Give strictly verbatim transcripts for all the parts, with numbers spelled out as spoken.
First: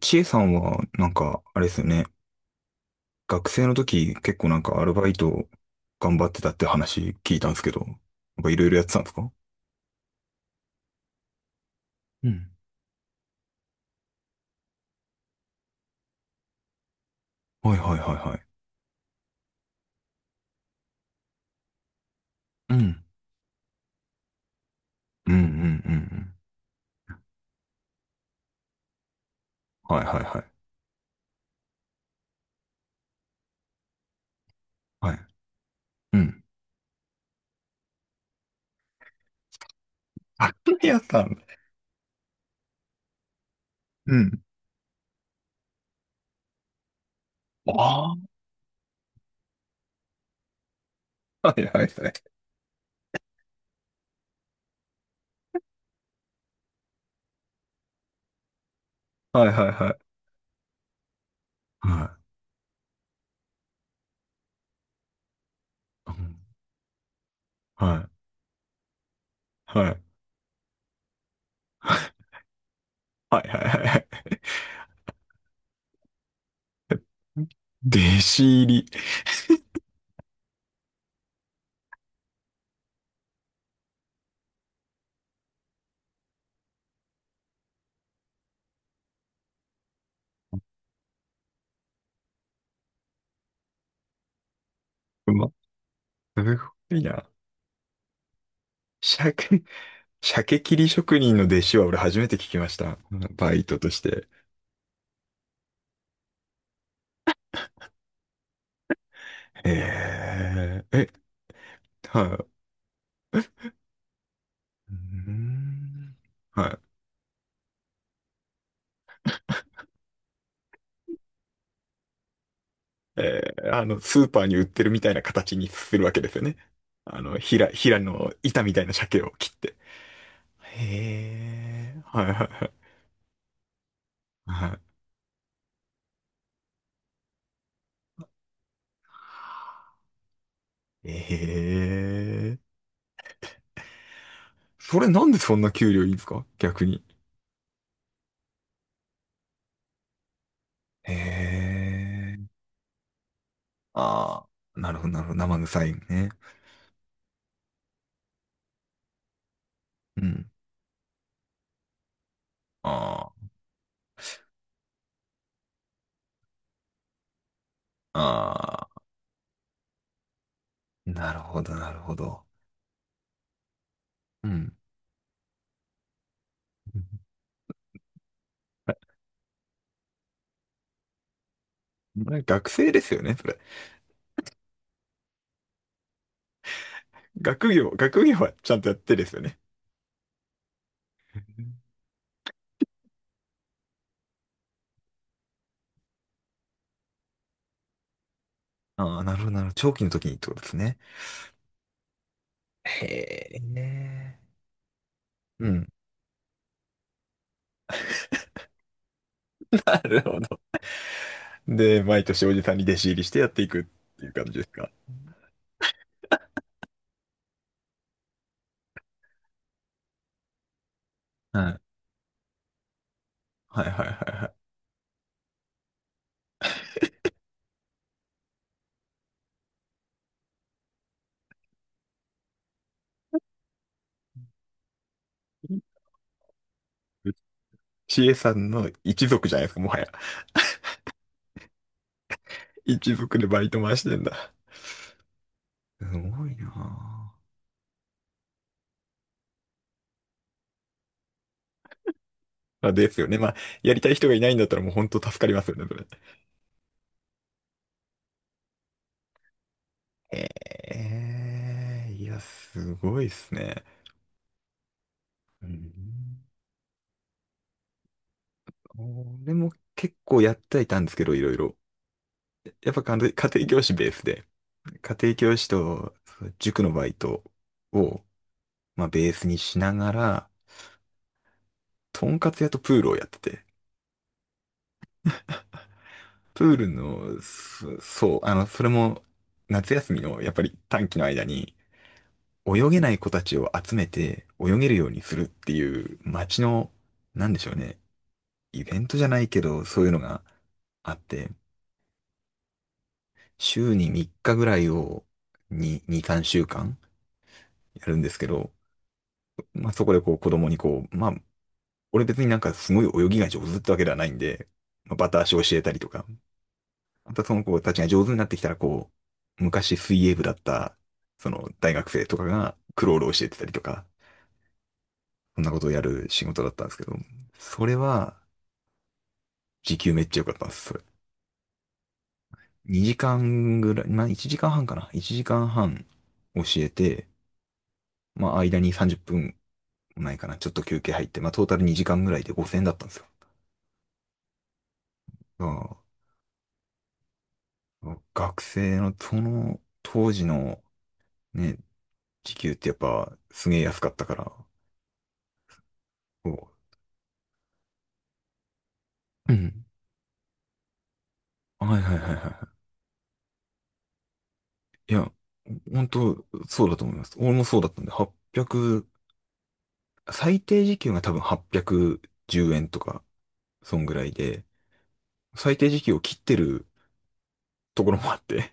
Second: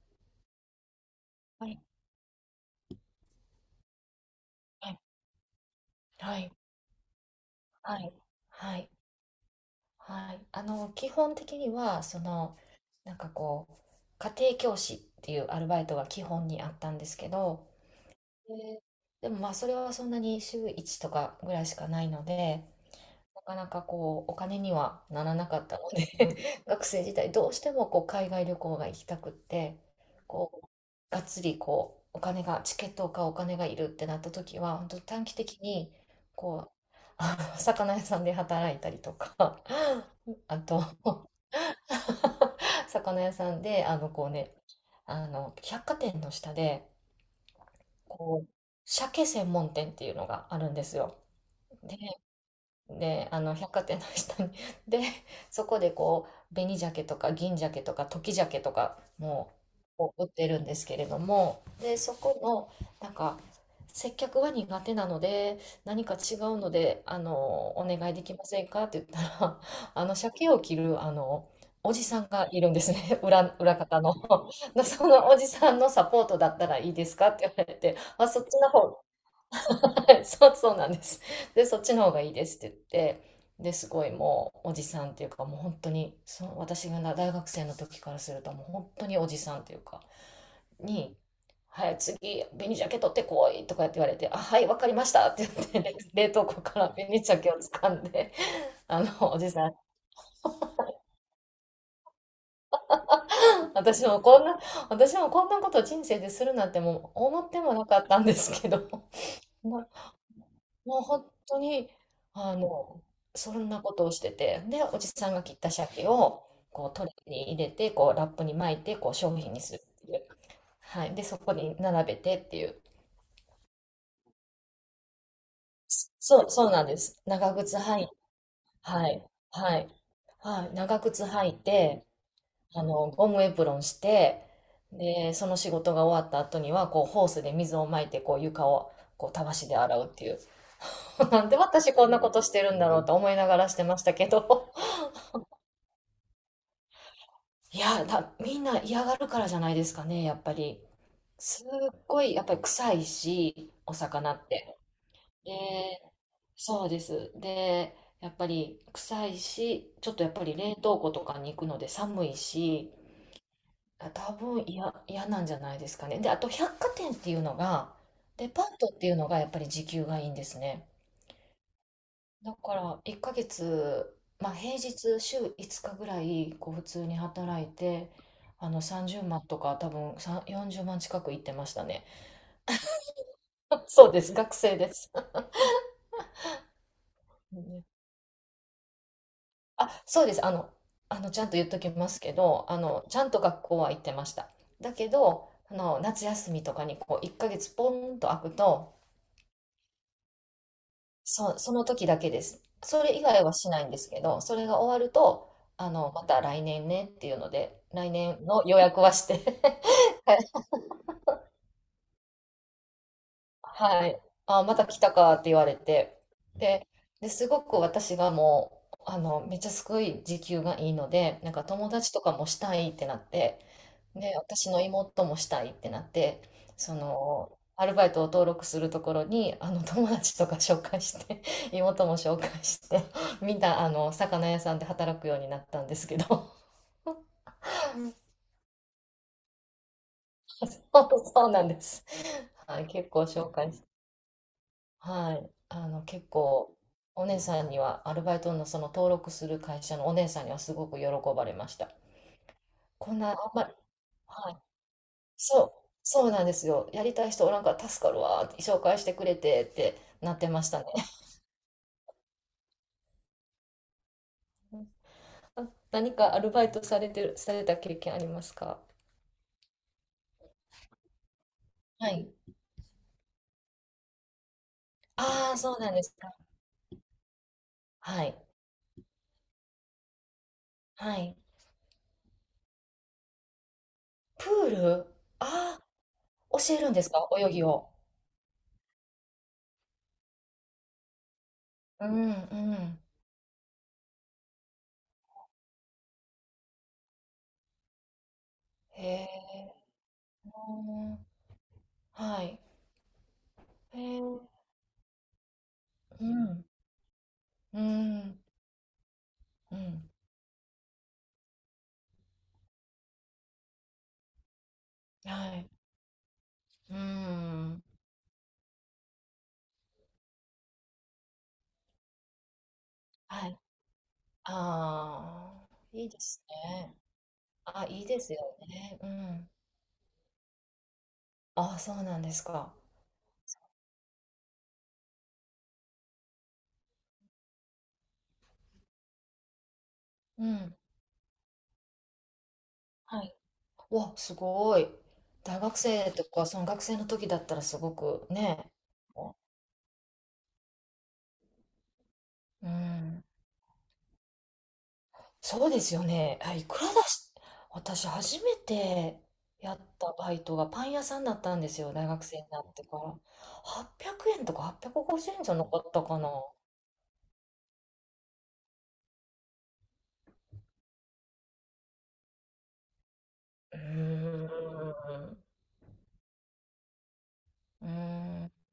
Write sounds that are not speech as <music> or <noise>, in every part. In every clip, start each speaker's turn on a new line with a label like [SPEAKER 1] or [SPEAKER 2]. [SPEAKER 1] ちえさんは、なんか、あれ
[SPEAKER 2] は
[SPEAKER 1] です
[SPEAKER 2] い、
[SPEAKER 1] よね。学生の時、結構なんかア
[SPEAKER 2] は
[SPEAKER 1] ル
[SPEAKER 2] い、
[SPEAKER 1] バイト頑張っ
[SPEAKER 2] は
[SPEAKER 1] てた
[SPEAKER 2] い、
[SPEAKER 1] って話聞いたんですけど、な
[SPEAKER 2] はい、
[SPEAKER 1] んかいろいろ
[SPEAKER 2] は
[SPEAKER 1] やっ
[SPEAKER 2] い、
[SPEAKER 1] てたんですか？
[SPEAKER 2] はい。あの、基本的には、そ
[SPEAKER 1] うん。
[SPEAKER 2] の、なんかこう、家庭教師っていうアルバイトが基本にあったんですけど、
[SPEAKER 1] はいはいはいはい。
[SPEAKER 2] ででもまあ、それはそんなに週いちとかぐらいしかないので、
[SPEAKER 1] うん。
[SPEAKER 2] なかなかこうお金にはな
[SPEAKER 1] うん
[SPEAKER 2] ら
[SPEAKER 1] うんうん
[SPEAKER 2] なかったの
[SPEAKER 1] うん。
[SPEAKER 2] で。 <laughs> 学生時代どうしてもこう海外旅行が行きたくって、
[SPEAKER 1] はいはいは
[SPEAKER 2] こ
[SPEAKER 1] い。
[SPEAKER 2] うがっつりこうお金がチケットを買うお金がいるってなった時は本当
[SPEAKER 1] はい。
[SPEAKER 2] 短期的に、
[SPEAKER 1] うん。
[SPEAKER 2] こうあの魚屋さんで働いたりとか。
[SPEAKER 1] あ、
[SPEAKER 2] あと
[SPEAKER 1] やったん。
[SPEAKER 2] <laughs> 魚屋さんで、あの
[SPEAKER 1] う
[SPEAKER 2] こう
[SPEAKER 1] ん。
[SPEAKER 2] ねあの百貨店の下で、
[SPEAKER 1] あ
[SPEAKER 2] こう鮭専門店っていうのがあるんですよ。
[SPEAKER 1] あ。はいはいはい。
[SPEAKER 2] で、あの、百貨店の下に。<laughs> で、そこでこう、紅鮭とか銀鮭とか時鮭とか
[SPEAKER 1] はい
[SPEAKER 2] も
[SPEAKER 1] はいはい。
[SPEAKER 2] こう売ってるんですけれども、で、
[SPEAKER 1] は
[SPEAKER 2] そ
[SPEAKER 1] い。
[SPEAKER 2] この、なんか、接客は苦手なので、何
[SPEAKER 1] う
[SPEAKER 2] か違
[SPEAKER 1] ん。
[SPEAKER 2] うので、あの、お
[SPEAKER 1] は
[SPEAKER 2] 願いできませんかって言ったら、
[SPEAKER 1] いは
[SPEAKER 2] <laughs>
[SPEAKER 1] い。
[SPEAKER 2] あの、鮭を切る、あの、おじさんがいるんですね。<laughs>
[SPEAKER 1] は
[SPEAKER 2] 裏、
[SPEAKER 1] いはい
[SPEAKER 2] 裏
[SPEAKER 1] はいは
[SPEAKER 2] 方の。
[SPEAKER 1] い。
[SPEAKER 2] <laughs> そのおじさんのサポートだったらいいですかって言われて、
[SPEAKER 1] 弟
[SPEAKER 2] あ、そ
[SPEAKER 1] 子
[SPEAKER 2] っち
[SPEAKER 1] 入
[SPEAKER 2] の
[SPEAKER 1] り。
[SPEAKER 2] 方。はい。 <laughs> そう、そうなんです。で、そっちの方がいいですって言って、で、すごい、もうおじさんっていうか、もう本当に、その私が大学生の時からすると、もう本当におじさんっていうか、に、はい、次、紅鮭取ってこいとかって言われて、あ、はい、わかりました
[SPEAKER 1] う
[SPEAKER 2] って
[SPEAKER 1] ま、
[SPEAKER 2] 言って、<laughs> 冷
[SPEAKER 1] す
[SPEAKER 2] 凍庫から
[SPEAKER 1] ごい
[SPEAKER 2] 紅
[SPEAKER 1] な。
[SPEAKER 2] 鮭を掴んで、あ
[SPEAKER 1] 社
[SPEAKER 2] の、おじ
[SPEAKER 1] 会
[SPEAKER 2] さん、
[SPEAKER 1] 鮭切り職人の弟子は俺初めて聞きました。バイトとし
[SPEAKER 2] 私も
[SPEAKER 1] て。
[SPEAKER 2] こんな、私もこんなこと人生でするなんてもう思ってもなかったんですけど、<laughs>
[SPEAKER 1] えー、
[SPEAKER 2] もう
[SPEAKER 1] え、
[SPEAKER 2] 本当に、
[SPEAKER 1] はい。
[SPEAKER 2] あの、そんなことをしてて、で、
[SPEAKER 1] う
[SPEAKER 2] おじ
[SPEAKER 1] ー
[SPEAKER 2] さんが切った鮭
[SPEAKER 1] ん。
[SPEAKER 2] を、
[SPEAKER 1] は
[SPEAKER 2] こう、トレーに入れて、こう、ラップに巻いて、こう、商品にするっていう。はい。で、そこに並べてっていう。
[SPEAKER 1] い。えー、あの、スーパーに売ってるみたいな形にするわけです
[SPEAKER 2] そ
[SPEAKER 1] よ
[SPEAKER 2] う、
[SPEAKER 1] ね。
[SPEAKER 2] そうなんで
[SPEAKER 1] あ
[SPEAKER 2] す。
[SPEAKER 1] の、
[SPEAKER 2] 長
[SPEAKER 1] ひら、
[SPEAKER 2] 靴
[SPEAKER 1] ひら
[SPEAKER 2] 履い、
[SPEAKER 1] の板みたいな
[SPEAKER 2] は
[SPEAKER 1] 鮭
[SPEAKER 2] い、
[SPEAKER 1] を切って。
[SPEAKER 2] はい、はい。長靴履い
[SPEAKER 1] へえ、
[SPEAKER 2] て、
[SPEAKER 1] はいはいはい。
[SPEAKER 2] あの、ゴムエプロンして、
[SPEAKER 1] は
[SPEAKER 2] で、その仕事が終わった後には、こう、ホースで水をまいて、こう、床を、こう、たわしで洗うっていう。
[SPEAKER 1] い。
[SPEAKER 2] <laughs> なんで私こんなことし
[SPEAKER 1] ええ、
[SPEAKER 2] てるんだろうと思いながらしてましたけど。
[SPEAKER 1] それなんでそんな給料いいんですか逆に？
[SPEAKER 2] いや、だ、みんな嫌がるからじゃないですかね、やっぱり。
[SPEAKER 1] へ
[SPEAKER 2] すっごい、
[SPEAKER 1] え、
[SPEAKER 2] やっぱり臭いし、お魚
[SPEAKER 1] あ
[SPEAKER 2] って。
[SPEAKER 1] あ、なるほどなるほど。
[SPEAKER 2] で、
[SPEAKER 1] 生臭いね。
[SPEAKER 2] そうです。で、やっぱり臭いし、ちょっ
[SPEAKER 1] う
[SPEAKER 2] とやっぱ
[SPEAKER 1] ん。
[SPEAKER 2] り冷凍庫とかに行くので寒いし、
[SPEAKER 1] あ
[SPEAKER 2] あ、多分嫌、嫌なんじゃないですかね。で、あと百貨店っていうのが、デパートっ
[SPEAKER 1] あ、
[SPEAKER 2] ていうのがやっぱり時給がいいんですね。
[SPEAKER 1] なるほど、なるほど。
[SPEAKER 2] だからいっかげつ、
[SPEAKER 1] う
[SPEAKER 2] まあ、
[SPEAKER 1] ん。
[SPEAKER 2] 平日週ごにちぐらいこう普通に働いて、あのさんじゅうまんとか、多分さんよんじゅうまん近く行ってましたね。
[SPEAKER 1] うれ学生ですよね、それ？
[SPEAKER 2] <laughs> そうです、学生です。う
[SPEAKER 1] 学
[SPEAKER 2] ん、
[SPEAKER 1] 業、学業はちゃんとやってですよね？
[SPEAKER 2] あ、そうです。あの、あのちゃんと言っときますけど、あのちゃんと学校は行ってました。だけどあの夏休みとかにこういっかげつポンと空くと、
[SPEAKER 1] ああ、なるほど、なるほど。長期の時にってことですね。
[SPEAKER 2] そその時だけです。それ以外は
[SPEAKER 1] へ
[SPEAKER 2] しないんですけ
[SPEAKER 1] え。
[SPEAKER 2] ど、それが終わると、
[SPEAKER 1] うん。
[SPEAKER 2] あの、また来年ねっていうので、来年の予約はして
[SPEAKER 1] なるほ
[SPEAKER 2] <laughs>
[SPEAKER 1] ど。で、毎年おじさんに弟子入りしてやっていくっ
[SPEAKER 2] はい。
[SPEAKER 1] ていう感じで
[SPEAKER 2] あ、
[SPEAKER 1] す
[SPEAKER 2] また
[SPEAKER 1] か？
[SPEAKER 2] 来たかって言われて。で、で、すごく私がもう、あの、めっちゃすごい時給がいいので、なんか
[SPEAKER 1] はい。
[SPEAKER 2] 友達とかもしたいってなって、
[SPEAKER 1] はいはいは
[SPEAKER 2] で、
[SPEAKER 1] いは
[SPEAKER 2] 私の妹もしたいってなって、その、アルバイトを登録するところに、あの、友達とか紹介して、<laughs> 妹も紹介して、みんな、あの、魚屋さんで働くようになったんですけど、<laughs>
[SPEAKER 1] い。知恵さんの一族じゃないですか、もはや。
[SPEAKER 2] そうなんです。はい、結
[SPEAKER 1] 一
[SPEAKER 2] 構
[SPEAKER 1] 族で
[SPEAKER 2] 紹
[SPEAKER 1] バイ
[SPEAKER 2] 介し、
[SPEAKER 1] ト回してんだ。
[SPEAKER 2] はい、あの、
[SPEAKER 1] す
[SPEAKER 2] 結
[SPEAKER 1] ごいな
[SPEAKER 2] 構、お
[SPEAKER 1] あ。
[SPEAKER 2] 姉さんには、アルバイトのその登録する会社のお姉さんにはすごく喜ばれました。
[SPEAKER 1] まあで
[SPEAKER 2] こん
[SPEAKER 1] すよ
[SPEAKER 2] な、あん
[SPEAKER 1] ね。まあ、
[SPEAKER 2] まり、
[SPEAKER 1] やりたい人がいな
[SPEAKER 2] は
[SPEAKER 1] い
[SPEAKER 2] い、
[SPEAKER 1] んだったらもう本当助かりま
[SPEAKER 2] そ
[SPEAKER 1] すよね、
[SPEAKER 2] う、
[SPEAKER 1] それ。
[SPEAKER 2] そうなんですよ。やりたい人おらんから助かるわーって紹介してくれてってなって
[SPEAKER 1] え
[SPEAKER 2] ましたね。
[SPEAKER 1] え、いや、すごいっすね。う
[SPEAKER 2] あ、
[SPEAKER 1] ん。
[SPEAKER 2] 何かアルバイトされてる、された経験ありますか？
[SPEAKER 1] 俺も結構やってはいたんですけど、いろいろ。
[SPEAKER 2] はい。
[SPEAKER 1] やっぱ家庭家庭教師ベースで、家庭
[SPEAKER 2] あ
[SPEAKER 1] 教
[SPEAKER 2] あ、
[SPEAKER 1] 師
[SPEAKER 2] そうなんで
[SPEAKER 1] と
[SPEAKER 2] すか。
[SPEAKER 1] そう塾のバイトを、
[SPEAKER 2] はい。
[SPEAKER 1] まあ、ベースにしながら、
[SPEAKER 2] はい。
[SPEAKER 1] とんかつ屋とプールをやってて、
[SPEAKER 2] プールああ、
[SPEAKER 1] プ
[SPEAKER 2] 教
[SPEAKER 1] ー
[SPEAKER 2] え
[SPEAKER 1] ル
[SPEAKER 2] るんですか、
[SPEAKER 1] の、
[SPEAKER 2] 泳ぎを？
[SPEAKER 1] そそう、あの、それも夏休みのやっぱり短期の間に、
[SPEAKER 2] うん、う
[SPEAKER 1] 泳
[SPEAKER 2] ん。
[SPEAKER 1] げない子たちを集めて泳げるようにするっていう街の、なんでしょうね、イベン
[SPEAKER 2] へ
[SPEAKER 1] トじゃないけど、
[SPEAKER 2] え。
[SPEAKER 1] そういうのがあって、
[SPEAKER 2] はい。
[SPEAKER 1] 週
[SPEAKER 2] へ
[SPEAKER 1] に3
[SPEAKER 2] え。
[SPEAKER 1] 日ぐらいをに、に、
[SPEAKER 2] う
[SPEAKER 1] 3
[SPEAKER 2] ん、
[SPEAKER 1] 週間
[SPEAKER 2] う
[SPEAKER 1] やるんです
[SPEAKER 2] ん、
[SPEAKER 1] けど、
[SPEAKER 2] う
[SPEAKER 1] まあそ
[SPEAKER 2] ん。
[SPEAKER 1] こでこう子供にこう、まあ、俺別になんかすごい泳ぎが上手ってわけではないんで、まあ、バ
[SPEAKER 2] は
[SPEAKER 1] タ足を
[SPEAKER 2] い。
[SPEAKER 1] 教えたりとか、
[SPEAKER 2] う
[SPEAKER 1] またその子
[SPEAKER 2] ん。
[SPEAKER 1] たちが上手になってきたらこう、昔水泳部だった、その大学生とかがクロールを教
[SPEAKER 2] は
[SPEAKER 1] えて
[SPEAKER 2] い。
[SPEAKER 1] たりとか、そ
[SPEAKER 2] あ
[SPEAKER 1] ん
[SPEAKER 2] あ、
[SPEAKER 1] なことをや
[SPEAKER 2] いいで
[SPEAKER 1] る
[SPEAKER 2] す
[SPEAKER 1] 仕事だったんで
[SPEAKER 2] ね。
[SPEAKER 1] すけど、そ
[SPEAKER 2] あ、
[SPEAKER 1] れ
[SPEAKER 2] いいです
[SPEAKER 1] は
[SPEAKER 2] よね。うん。
[SPEAKER 1] 時給めっちゃ良かったんです。
[SPEAKER 2] ああ、そうなんですか。
[SPEAKER 1] にじかんぐらい、まあいちじかんはんかな。いちじかんはん教えて、まあ間にさんじゅっぷんもないか
[SPEAKER 2] う
[SPEAKER 1] な。ちょっ
[SPEAKER 2] ん。
[SPEAKER 1] と休憩入って、まあトータルにじかんぐらいでごせんえんだったんです
[SPEAKER 2] は
[SPEAKER 1] よ。
[SPEAKER 2] い。わ、すごい。大
[SPEAKER 1] だ
[SPEAKER 2] 学
[SPEAKER 1] か
[SPEAKER 2] 生とか、その学生の時だったらすご
[SPEAKER 1] ら
[SPEAKER 2] く
[SPEAKER 1] 学
[SPEAKER 2] ね。
[SPEAKER 1] 生のその当時のね、時
[SPEAKER 2] う
[SPEAKER 1] 給ってやっ
[SPEAKER 2] ん。
[SPEAKER 1] ぱすげえ安かったから、
[SPEAKER 2] そうですよね。あ、い
[SPEAKER 1] こ
[SPEAKER 2] くらだし、私初めて
[SPEAKER 1] う。う
[SPEAKER 2] やっ
[SPEAKER 1] ん。
[SPEAKER 2] たバイトがパン屋さんだったんですよ。
[SPEAKER 1] はい
[SPEAKER 2] 大
[SPEAKER 1] はいはい
[SPEAKER 2] 学
[SPEAKER 1] はい
[SPEAKER 2] 生にな
[SPEAKER 1] は
[SPEAKER 2] ってから。はっぴゃくえんとか
[SPEAKER 1] い。い
[SPEAKER 2] 850
[SPEAKER 1] や、
[SPEAKER 2] 円じゅうえんじゃなかった
[SPEAKER 1] 本
[SPEAKER 2] かな。
[SPEAKER 1] 当そうだと思います。俺もそうだったんで、8 0最低時給が多分はっぴゃくじゅうえんとか、
[SPEAKER 2] う
[SPEAKER 1] そんぐらい
[SPEAKER 2] ー
[SPEAKER 1] で、
[SPEAKER 2] ん。
[SPEAKER 1] 最低時給を切ってる
[SPEAKER 2] うー
[SPEAKER 1] ところもあっ
[SPEAKER 2] ん。
[SPEAKER 1] て、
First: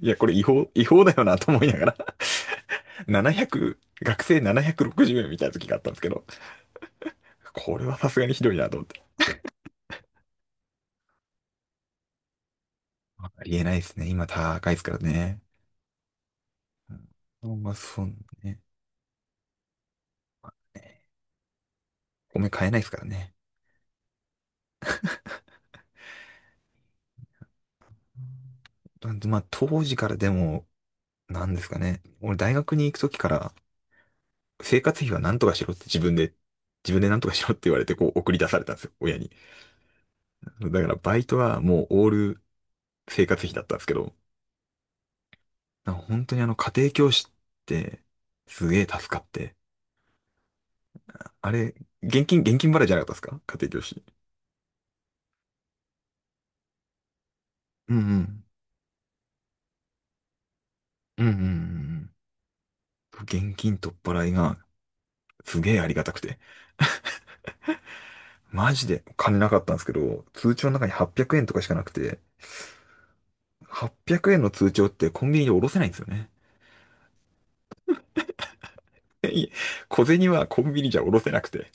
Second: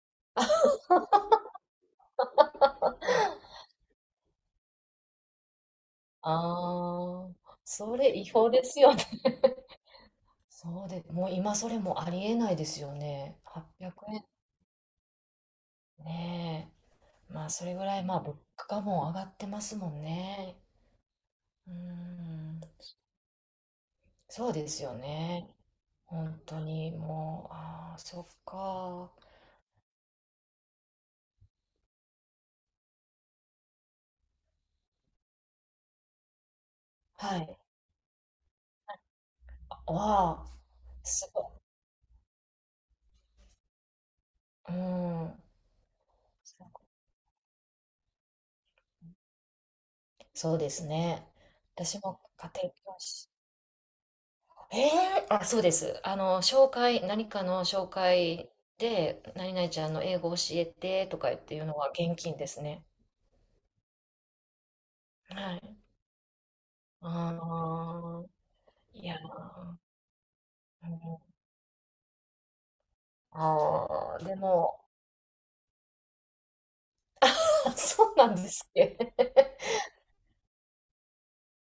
[SPEAKER 1] いや、これ違法、違法だよなと思いながらななひゃく <laughs>、学生ななひゃくろくじゅうえんみたいな時があったんですけど、
[SPEAKER 2] ああ、
[SPEAKER 1] これは
[SPEAKER 2] そ
[SPEAKER 1] さ
[SPEAKER 2] れ
[SPEAKER 1] す
[SPEAKER 2] 違
[SPEAKER 1] がにひ
[SPEAKER 2] 法
[SPEAKER 1] どい
[SPEAKER 2] で
[SPEAKER 1] なと
[SPEAKER 2] す
[SPEAKER 1] 思っ
[SPEAKER 2] よ
[SPEAKER 1] て。
[SPEAKER 2] ね。<laughs> そうで、もう今それもありえないですよね。
[SPEAKER 1] ありえないで
[SPEAKER 2] 8
[SPEAKER 1] す
[SPEAKER 2] 0
[SPEAKER 1] ね。
[SPEAKER 2] 円。
[SPEAKER 1] 今高いですからね。
[SPEAKER 2] ね、ま
[SPEAKER 1] う
[SPEAKER 2] あ、
[SPEAKER 1] ん
[SPEAKER 2] そ
[SPEAKER 1] まあ、
[SPEAKER 2] れぐら
[SPEAKER 1] そ
[SPEAKER 2] い、
[SPEAKER 1] う
[SPEAKER 2] まあ、物
[SPEAKER 1] ね。
[SPEAKER 2] 価も上がってますもんね。うー
[SPEAKER 1] 米
[SPEAKER 2] ん、
[SPEAKER 1] 買えないですからね。
[SPEAKER 2] そうですよね。本当に、もう、ああ、そっか。
[SPEAKER 1] なんでまあ、当時からでも、なんですかね。俺大学に行く時から、生活費は何とかしろって自分で、自分で何とか
[SPEAKER 2] は
[SPEAKER 1] しろっ
[SPEAKER 2] い。
[SPEAKER 1] て言われて、こう送り出されたんですよ、親に。
[SPEAKER 2] わあ、
[SPEAKER 1] だからバイ
[SPEAKER 2] す
[SPEAKER 1] ト
[SPEAKER 2] ご
[SPEAKER 1] はもうオール生活費だったんですけど、
[SPEAKER 2] い。うん。
[SPEAKER 1] なんか本当にあの家庭教師ってすげえ助かって。
[SPEAKER 2] そうですね。
[SPEAKER 1] あれ、
[SPEAKER 2] 私も
[SPEAKER 1] 現金、
[SPEAKER 2] 家
[SPEAKER 1] 現金
[SPEAKER 2] 庭
[SPEAKER 1] 払いじ
[SPEAKER 2] 教
[SPEAKER 1] ゃなかったです
[SPEAKER 2] 師。
[SPEAKER 1] か家庭教師？
[SPEAKER 2] ええ、あ、そうです。あの、紹介、何かの紹
[SPEAKER 1] うんうん。
[SPEAKER 2] 介で、何々ちゃんの英語教えてと
[SPEAKER 1] うん
[SPEAKER 2] か
[SPEAKER 1] うんう
[SPEAKER 2] 言っていうのは
[SPEAKER 1] ん
[SPEAKER 2] 現金ですね。
[SPEAKER 1] うん。現金取っ払いが
[SPEAKER 2] は
[SPEAKER 1] すげ
[SPEAKER 2] い。
[SPEAKER 1] えありがたくて。
[SPEAKER 2] ああ、
[SPEAKER 1] マジで
[SPEAKER 2] いや
[SPEAKER 1] 金なかったん
[SPEAKER 2] ー、
[SPEAKER 1] ですけど、通帳の中にはっぴゃくえんとかしかなくて、
[SPEAKER 2] あ
[SPEAKER 1] 800
[SPEAKER 2] あ、で
[SPEAKER 1] 円の通
[SPEAKER 2] も、
[SPEAKER 1] 帳ってコンビニでおろせないんですよね。
[SPEAKER 2] <laughs> そうなんですっけ。<laughs>
[SPEAKER 1] 小銭はコンビニじゃおろせなくて。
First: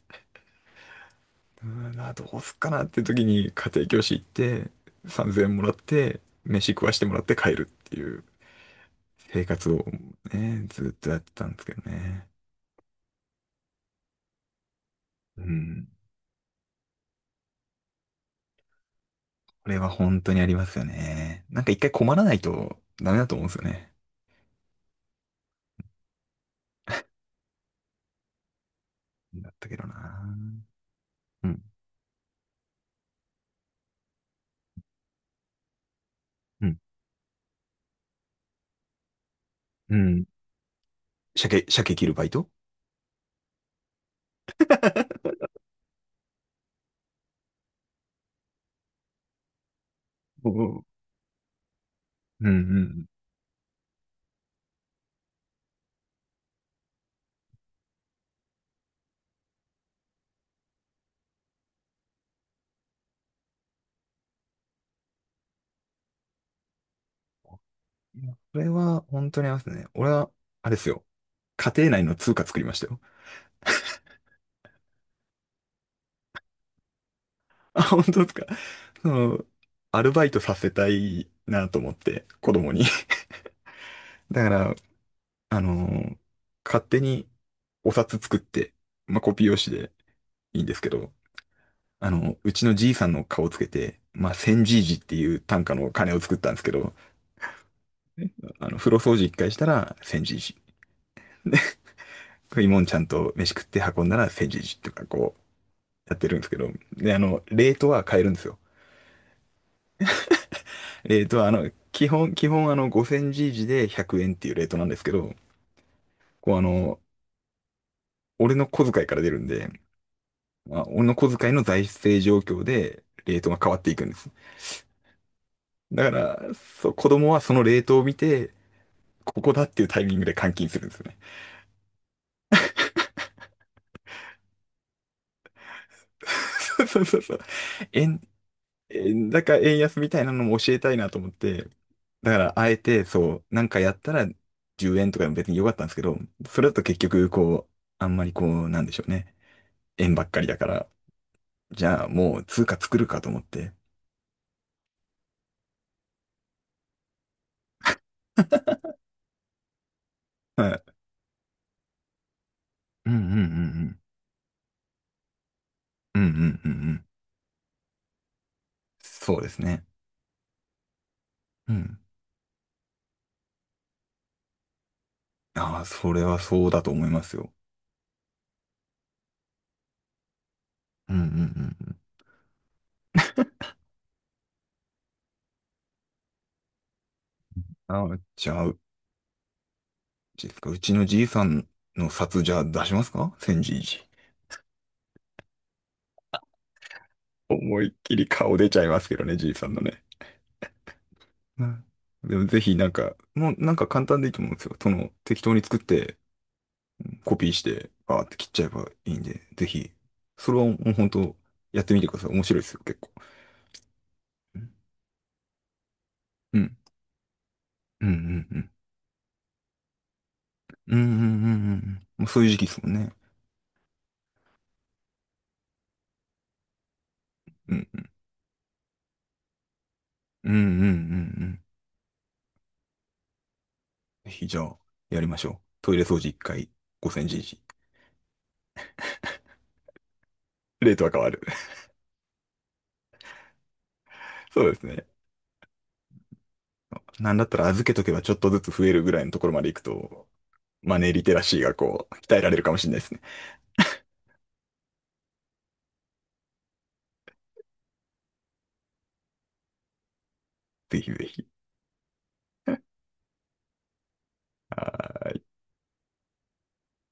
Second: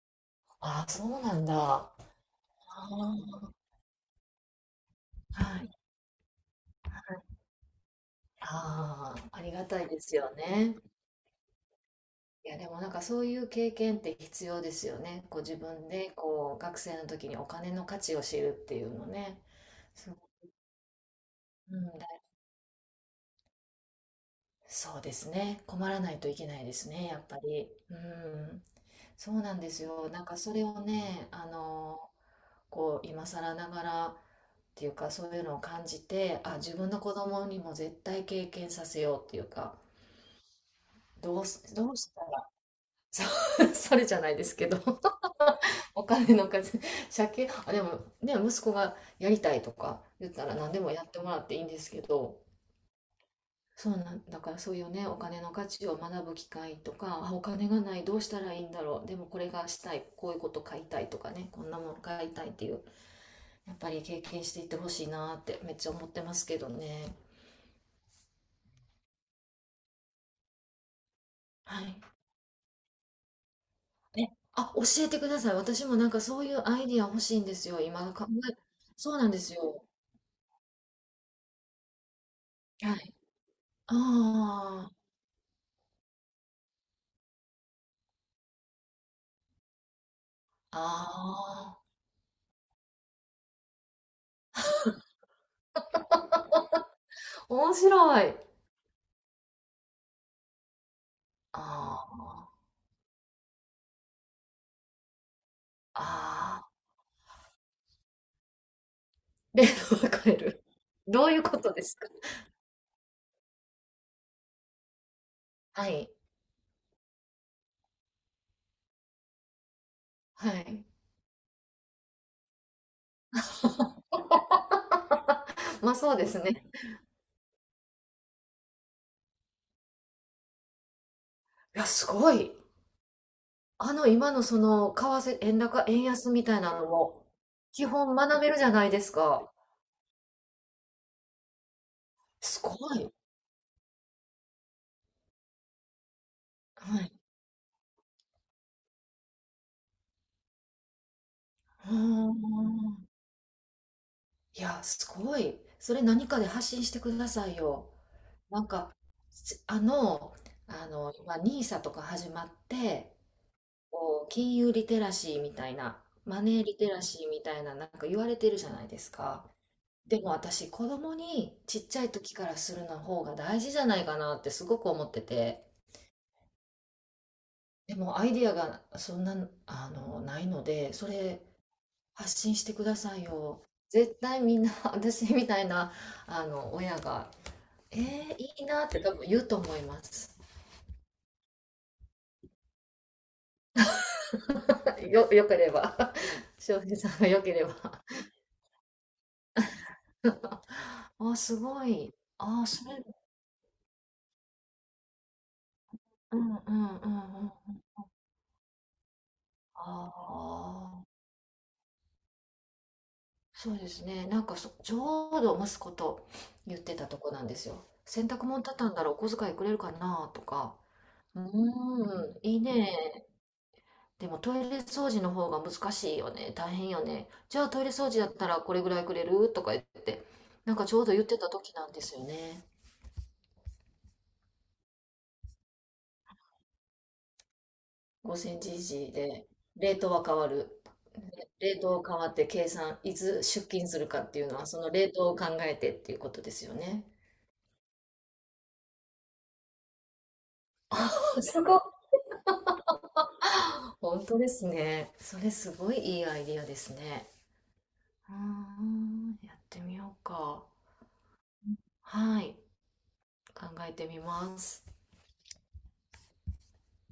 [SPEAKER 2] ああ、そうなんだ。
[SPEAKER 1] う
[SPEAKER 2] あ
[SPEAKER 1] ーん、あどうすっかなって時に
[SPEAKER 2] あ、
[SPEAKER 1] 家庭教師行って、3000
[SPEAKER 2] は
[SPEAKER 1] 円も
[SPEAKER 2] い。
[SPEAKER 1] らって、飯食わしてもらって帰るっていう。
[SPEAKER 2] ああ、あ
[SPEAKER 1] 生
[SPEAKER 2] りが
[SPEAKER 1] 活
[SPEAKER 2] た
[SPEAKER 1] を
[SPEAKER 2] いですよ
[SPEAKER 1] ね、
[SPEAKER 2] ね。
[SPEAKER 1] ずっとやってたんですけどね。
[SPEAKER 2] いや、でもなんかそういう経験って必要ですよね。こ
[SPEAKER 1] う
[SPEAKER 2] う自
[SPEAKER 1] ん。
[SPEAKER 2] 分でこう学生の時にお金の価値を知るっていうのね。
[SPEAKER 1] これは
[SPEAKER 2] そう、
[SPEAKER 1] 本当にありますよね。なんか
[SPEAKER 2] う
[SPEAKER 1] 一
[SPEAKER 2] ん、
[SPEAKER 1] 回困
[SPEAKER 2] だ
[SPEAKER 1] らないとダメだと思うんですよね。
[SPEAKER 2] そうですね。困らないといけないですね、やっぱり。うん、そう
[SPEAKER 1] だっ
[SPEAKER 2] なん
[SPEAKER 1] た
[SPEAKER 2] で
[SPEAKER 1] け
[SPEAKER 2] す
[SPEAKER 1] ど
[SPEAKER 2] よ。なんかそれ
[SPEAKER 1] な。
[SPEAKER 2] をね、あ
[SPEAKER 1] うん。
[SPEAKER 2] の、こう今更ながらっていうか、そういうのを感じて、あ、
[SPEAKER 1] う
[SPEAKER 2] 自
[SPEAKER 1] ん。
[SPEAKER 2] 分の子供にも絶対経験させようっていうか、
[SPEAKER 1] うん。
[SPEAKER 2] どう
[SPEAKER 1] 鮭、
[SPEAKER 2] す、ど
[SPEAKER 1] 鮭
[SPEAKER 2] う
[SPEAKER 1] 切
[SPEAKER 2] し
[SPEAKER 1] る
[SPEAKER 2] た
[SPEAKER 1] バイト。
[SPEAKER 2] ら、そう。 <laughs> それじゃないですけど。 <laughs> お金の稼ぎ借金あ、でもね、息子がやりたいとか言った
[SPEAKER 1] お
[SPEAKER 2] ら何で
[SPEAKER 1] う。
[SPEAKER 2] もやってもらっていいんですけど。
[SPEAKER 1] うん。うんうん。
[SPEAKER 2] そうなんだから、そういうねお金の価値を学ぶ機会とか、あ、お金がない、どうしたらいいんだろう、でもこれがしたい、こういうこと買いたいとかね、こんなもの買いたいっていう、やっぱり経験していってほしいなってめっちゃ思ってますけどね。
[SPEAKER 1] いやこれは本当にありますね。俺は、あれですよ。家
[SPEAKER 2] は
[SPEAKER 1] 庭
[SPEAKER 2] い。
[SPEAKER 1] 内の通貨作りましたよ。
[SPEAKER 2] え、あ、教えてください。私もなんかそういうアイディア欲しいんですよ。
[SPEAKER 1] あ、本当
[SPEAKER 2] 今考
[SPEAKER 1] ですか？
[SPEAKER 2] え、
[SPEAKER 1] そ
[SPEAKER 2] そうなんで
[SPEAKER 1] の、
[SPEAKER 2] すよ。
[SPEAKER 1] アルバイトさせたいなと思って、子供に。
[SPEAKER 2] はい。
[SPEAKER 1] だから、
[SPEAKER 2] あ
[SPEAKER 1] あのー勝手にお札作って、まあ、コピー用紙でいいんで
[SPEAKER 2] あ、
[SPEAKER 1] すけど、
[SPEAKER 2] あ
[SPEAKER 1] あの、うちのじいさんの顔をつけて、まあ、千じいじっていう単価の金を作ったんですけど、
[SPEAKER 2] あ、面白い。
[SPEAKER 1] あの、風呂掃除一回したら千じいじ。で、
[SPEAKER 2] あ
[SPEAKER 1] 食いもんちゃんと飯食って運んだら千じいじとかこう、
[SPEAKER 2] あ、
[SPEAKER 1] やってるんですけ
[SPEAKER 2] ああ、
[SPEAKER 1] ど、で、あの、レートは変えるんですよ。
[SPEAKER 2] 例の分かる。
[SPEAKER 1] レ
[SPEAKER 2] ど
[SPEAKER 1] ー
[SPEAKER 2] うい
[SPEAKER 1] ト
[SPEAKER 2] う
[SPEAKER 1] は、あ
[SPEAKER 2] こ
[SPEAKER 1] の、
[SPEAKER 2] とです
[SPEAKER 1] 基
[SPEAKER 2] か？
[SPEAKER 1] 本、基本あの、ごせんじいじでひゃくえんっていうレートなんですけど、
[SPEAKER 2] はい。
[SPEAKER 1] こうあの、俺の小遣いから出るんで、
[SPEAKER 2] は
[SPEAKER 1] ま
[SPEAKER 2] い。
[SPEAKER 1] あ、俺の小遣いの財政状況で、レートが変わっていくんです。
[SPEAKER 2] まあ、
[SPEAKER 1] だか
[SPEAKER 2] そうです
[SPEAKER 1] ら、
[SPEAKER 2] ね。
[SPEAKER 1] そう、子供はそのレートを見て、ここだっていうタイミングで換金するんですよね。
[SPEAKER 2] いや、すごい。あの、今のその、為替、円高、円
[SPEAKER 1] <laughs>
[SPEAKER 2] 安みたいな
[SPEAKER 1] そ
[SPEAKER 2] の
[SPEAKER 1] うそうそう
[SPEAKER 2] も、
[SPEAKER 1] そう。
[SPEAKER 2] 基本
[SPEAKER 1] 円、
[SPEAKER 2] 学べるじゃないです
[SPEAKER 1] 円
[SPEAKER 2] か。
[SPEAKER 1] 高、円安みたいなのも教えたいなと思って、だから、
[SPEAKER 2] す
[SPEAKER 1] あ
[SPEAKER 2] ご
[SPEAKER 1] えて、
[SPEAKER 2] い。
[SPEAKER 1] そう、なんかやったらじゅうえんとかでも別に良かったんですけど、それだと
[SPEAKER 2] は
[SPEAKER 1] 結
[SPEAKER 2] い。
[SPEAKER 1] 局、こう、あんまりこう、なんでしょうね。円ばっかりだから、じ
[SPEAKER 2] う
[SPEAKER 1] ゃあもう通貨作
[SPEAKER 2] ん。
[SPEAKER 1] るかと思って。
[SPEAKER 2] いや、すごい。それ何かで発信してくださいよ。なんか、すあの、
[SPEAKER 1] はい。
[SPEAKER 2] あの、今、エヌアイエス とか始まっ
[SPEAKER 1] う
[SPEAKER 2] て、
[SPEAKER 1] んうんうん
[SPEAKER 2] こう、金融リテラシーみたいな、
[SPEAKER 1] うん。うんう
[SPEAKER 2] マネ
[SPEAKER 1] ん
[SPEAKER 2] ー
[SPEAKER 1] うん
[SPEAKER 2] リテ
[SPEAKER 1] う
[SPEAKER 2] ラ
[SPEAKER 1] ん。
[SPEAKER 2] シーみたいな、なんか言われてるじゃないです
[SPEAKER 1] そう
[SPEAKER 2] か。
[SPEAKER 1] ですね。
[SPEAKER 2] でも私、子供に
[SPEAKER 1] う
[SPEAKER 2] ちっち
[SPEAKER 1] ん。
[SPEAKER 2] ゃい時からするの方が大事じゃないかなってすごく思ってて、
[SPEAKER 1] ああ、それはそうだと思いますよ。
[SPEAKER 2] でもアイディアがそんな、あの、ないので、そ
[SPEAKER 1] うんうん
[SPEAKER 2] れ、
[SPEAKER 1] うんうん。
[SPEAKER 2] 発信してくださいよ。絶対みんな <laughs> 私みたいなあの親が「え
[SPEAKER 1] ああ、
[SPEAKER 2] ー、
[SPEAKER 1] じ
[SPEAKER 2] いい
[SPEAKER 1] ゃあ、
[SPEAKER 2] な」って多分言うと思います。
[SPEAKER 1] ですか、うちのじいさんの札じゃあ出しますか千じいじ？
[SPEAKER 2] <laughs> よ、よければ <laughs> 翔平さんがよければ。
[SPEAKER 1] 思いっきり顔出ちゃいますけどね、じいさんのね。
[SPEAKER 2] <laughs> あ、す
[SPEAKER 1] う
[SPEAKER 2] ご
[SPEAKER 1] ん。
[SPEAKER 2] い。
[SPEAKER 1] でもぜ
[SPEAKER 2] あ、
[SPEAKER 1] ひ
[SPEAKER 2] そ
[SPEAKER 1] なん
[SPEAKER 2] れ、
[SPEAKER 1] か、もうなんか簡単でいいと思うんですよ。その適当に作って、
[SPEAKER 2] うん、うん、うん、う
[SPEAKER 1] コピー
[SPEAKER 2] ん。
[SPEAKER 1] し
[SPEAKER 2] あ
[SPEAKER 1] て、バーって切っちゃえばいいんで、ぜひ、
[SPEAKER 2] あ、
[SPEAKER 1] それはもう本当やってみてください。面白いですよ、結構。
[SPEAKER 2] そうですね。なんか
[SPEAKER 1] うん。
[SPEAKER 2] そ、ちょうど息子と
[SPEAKER 1] うん
[SPEAKER 2] 言ってたとこなんですよ。
[SPEAKER 1] う
[SPEAKER 2] 洗濯
[SPEAKER 1] んう
[SPEAKER 2] 物
[SPEAKER 1] ん。
[SPEAKER 2] 畳んだらお小遣いくれるかなとか。
[SPEAKER 1] うんう
[SPEAKER 2] う
[SPEAKER 1] んうんうんうん。もう
[SPEAKER 2] ーん、
[SPEAKER 1] そういう
[SPEAKER 2] い
[SPEAKER 1] 時
[SPEAKER 2] い
[SPEAKER 1] 期ですもんね。
[SPEAKER 2] ね。でもトイレ掃除の方が難しいよね。大変よね。じゃあトイレ掃除だったらこれぐらいくれるとか言って、
[SPEAKER 1] うんうんう
[SPEAKER 2] なん
[SPEAKER 1] ん
[SPEAKER 2] か
[SPEAKER 1] う
[SPEAKER 2] ちょうど言って
[SPEAKER 1] んう
[SPEAKER 2] た
[SPEAKER 1] ん。
[SPEAKER 2] 時なんですよね。
[SPEAKER 1] ぜひじゃあ、やりましょう。トイレ掃除いっかいごせんじ
[SPEAKER 2] ごセンチ以上で、レートは変わる。
[SPEAKER 1] レートは変わる。
[SPEAKER 2] レートを変わって計算、いつ出勤するかっていう
[SPEAKER 1] <laughs>
[SPEAKER 2] の
[SPEAKER 1] そ
[SPEAKER 2] は、
[SPEAKER 1] うで
[SPEAKER 2] そ
[SPEAKER 1] す
[SPEAKER 2] の
[SPEAKER 1] ね。
[SPEAKER 2] レートを考えてっていうことですよね。
[SPEAKER 1] なんだったら預けとけばちょっとずつ増えるぐらいのところまで行くと、マネーリテ
[SPEAKER 2] <laughs>
[SPEAKER 1] ラシ
[SPEAKER 2] す
[SPEAKER 1] ーが
[SPEAKER 2] ごい。
[SPEAKER 1] こう、鍛えられるかもしれないですね。
[SPEAKER 2] 本当ですね。それすごい、いいアイディアですね。うーん、やってみようか。
[SPEAKER 1] ぜひぜひ。
[SPEAKER 2] はい。考えてみます。